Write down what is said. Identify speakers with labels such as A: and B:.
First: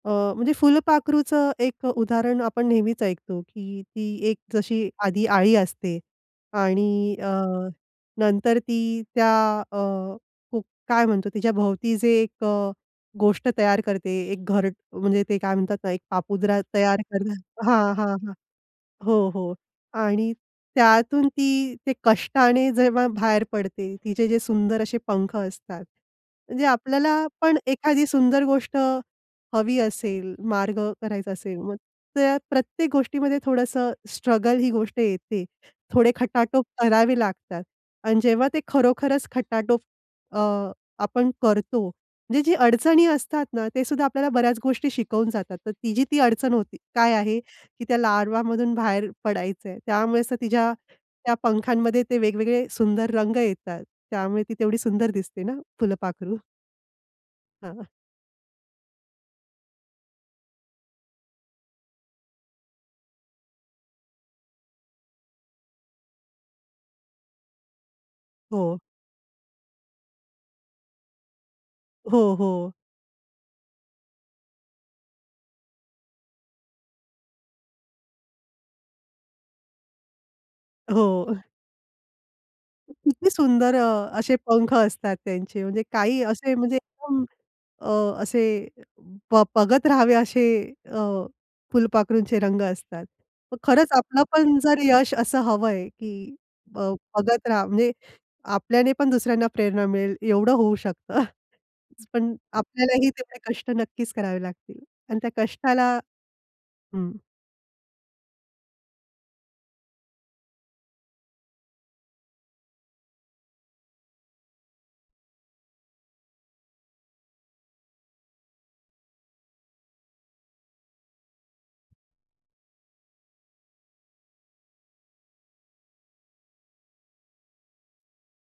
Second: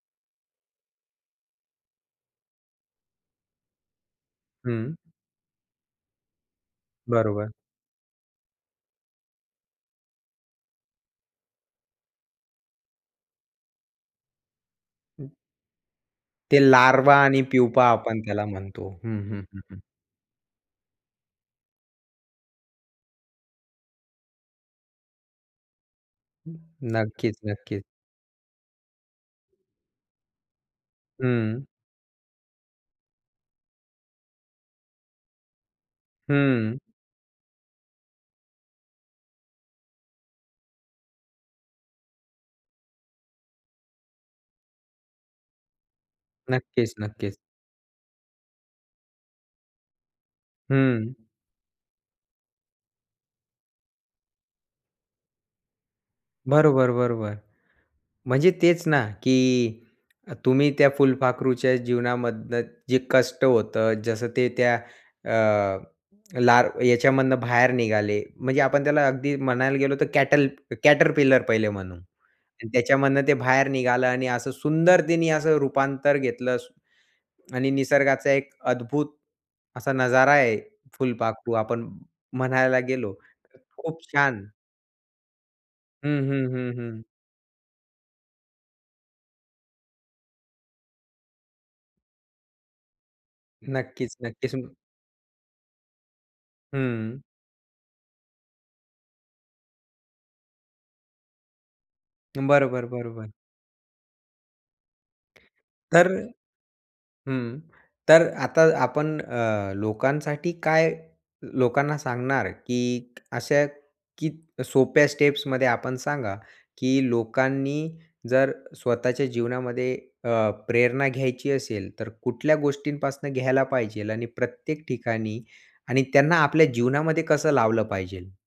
A: अ, म्हणजे फुलपाखरूचं एक अ, उदाहरण आपण नेहमीच ऐकतो, की ती एक जशी
B: हं.
A: आधी अळी असते आणि अ,
B: बरोबर.
A: नंतर ती त्या अ, खूप काय म्हणतो, तिच्याभोवती जे एक अ, गोष्ट तयार करते, एक घर म्हणजे
B: हं.
A: ते काय म्हणतात ना, एक पापुद्रा
B: ते
A: तयार
B: लार्वा
A: करते
B: आणि प्युपा
A: हां, हां,
B: आपण
A: हां.
B: त्याला म्हणतो. हं,
A: हो,
B: हं,
A: हो.
B: हं, हं.
A: आणि त्यातून ती ते कष्टाने जेव्हा बाहेर पडते, तिचे जे सुंदर असे पंख असतात, म्हणजे आपल्याला
B: नक्कीच,
A: पण,
B: नक्कीच.
A: एखादी सुंदर गोष्ट हवी असेल, मार्ग करायचा असेल,
B: हं.
A: मग त्या प्रत्येक गोष्टीमध्ये थोडंसं स्ट्रगल ही गोष्ट येते. थोडे खटाटोप
B: हं.
A: करावे लागतात आणि जेव्हा ते खरोखरच खटाटोप अ, आपण करतो, म्हणजे ज्या अडचणी असतात ना, तेसुद्धा आपल्याला बऱ्याच गोष्टी शिकवून जातात. तर तिची ती अडचण होती,
B: नक्कीच,
A: काय
B: नक्कीच.
A: आहे की त्या लार्वामधून बाहेर पडायचंय, त्यामुळे तर तिच्या
B: हं.
A: त्या पंखांमध्ये ते वेगवेगळे सुंदर रंग येतात, त्यामुळे ती तेवढी सुंदर दिसते ना फुलपाखरू.
B: बरोबर, बरोबर.
A: हां.
B: म्हणजे तेच ना, की तुम्ही त्या फुलपाखरूच्या जीवनामधनं जे कष्ट होतं, जसं ते त्या अ, लार याच्यामधनं बाहेर निघाले, म्हणजे
A: हो.
B: आपण त्याला अगदी म्हणायला गेलो तर कॅटल कॅटरपिलर पहिले म्हणू.
A: हो,
B: आणि
A: हो.
B: त्याच्यामधनं ते बाहेर निघालं आणि असं सुंदरतेने असं रूपांतर घेतलं स आणि निसर्गाचा एक अद्भुत असा नजारा आहे,
A: हो.
B: फुलपाखरू आपण म्हणायला गेलो.
A: किती
B: तर
A: सुंदर
B: खूप
A: अ, असे
B: छान.
A: पंख असतात त्यांचे. म्हणजे
B: हं,
A: काही
B: हं,
A: असे,
B: हं,
A: म्हणजे
B: हं.
A: एकदम अ, असे ब बघत राहावे, असे अ, फुलपाखरूंचे रंग असतात. मग खरंच
B: नक्कीच,
A: आपलं
B: नक्कीच.
A: पण जर यश असं हवंय, की अ,
B: हं.
A: बघत राहा म्हणजे आपल्याने पण दुसऱ्यांना प्रेरणा मिळेल एवढं होऊ शकतं. पण
B: बरोबर,
A: आपल्यालाही
B: बरोबर.
A: तेवढे कष्ट नक्कीच करावे लागतील आणि त्या कष्टाला
B: तर,
A: हं.
B: हं, तर आता आपण अ, ल लोकांसाठी काय लोकांना सांगणार, की अशा कीत सोप्या स्टेप्समध्ये आपण सांगा, की लोकांनी जर स्वतःच्या जीवनामध्ये अ, प्रेरणा घ्यायची असेल, तर कुठल्या गोष्टींपासनं घ्यायला पाहिजे आणि प्रत्येक ठिकाणी आणि त्यांना आपल्या जीवनामध्ये कसं लावलं पाहिजे?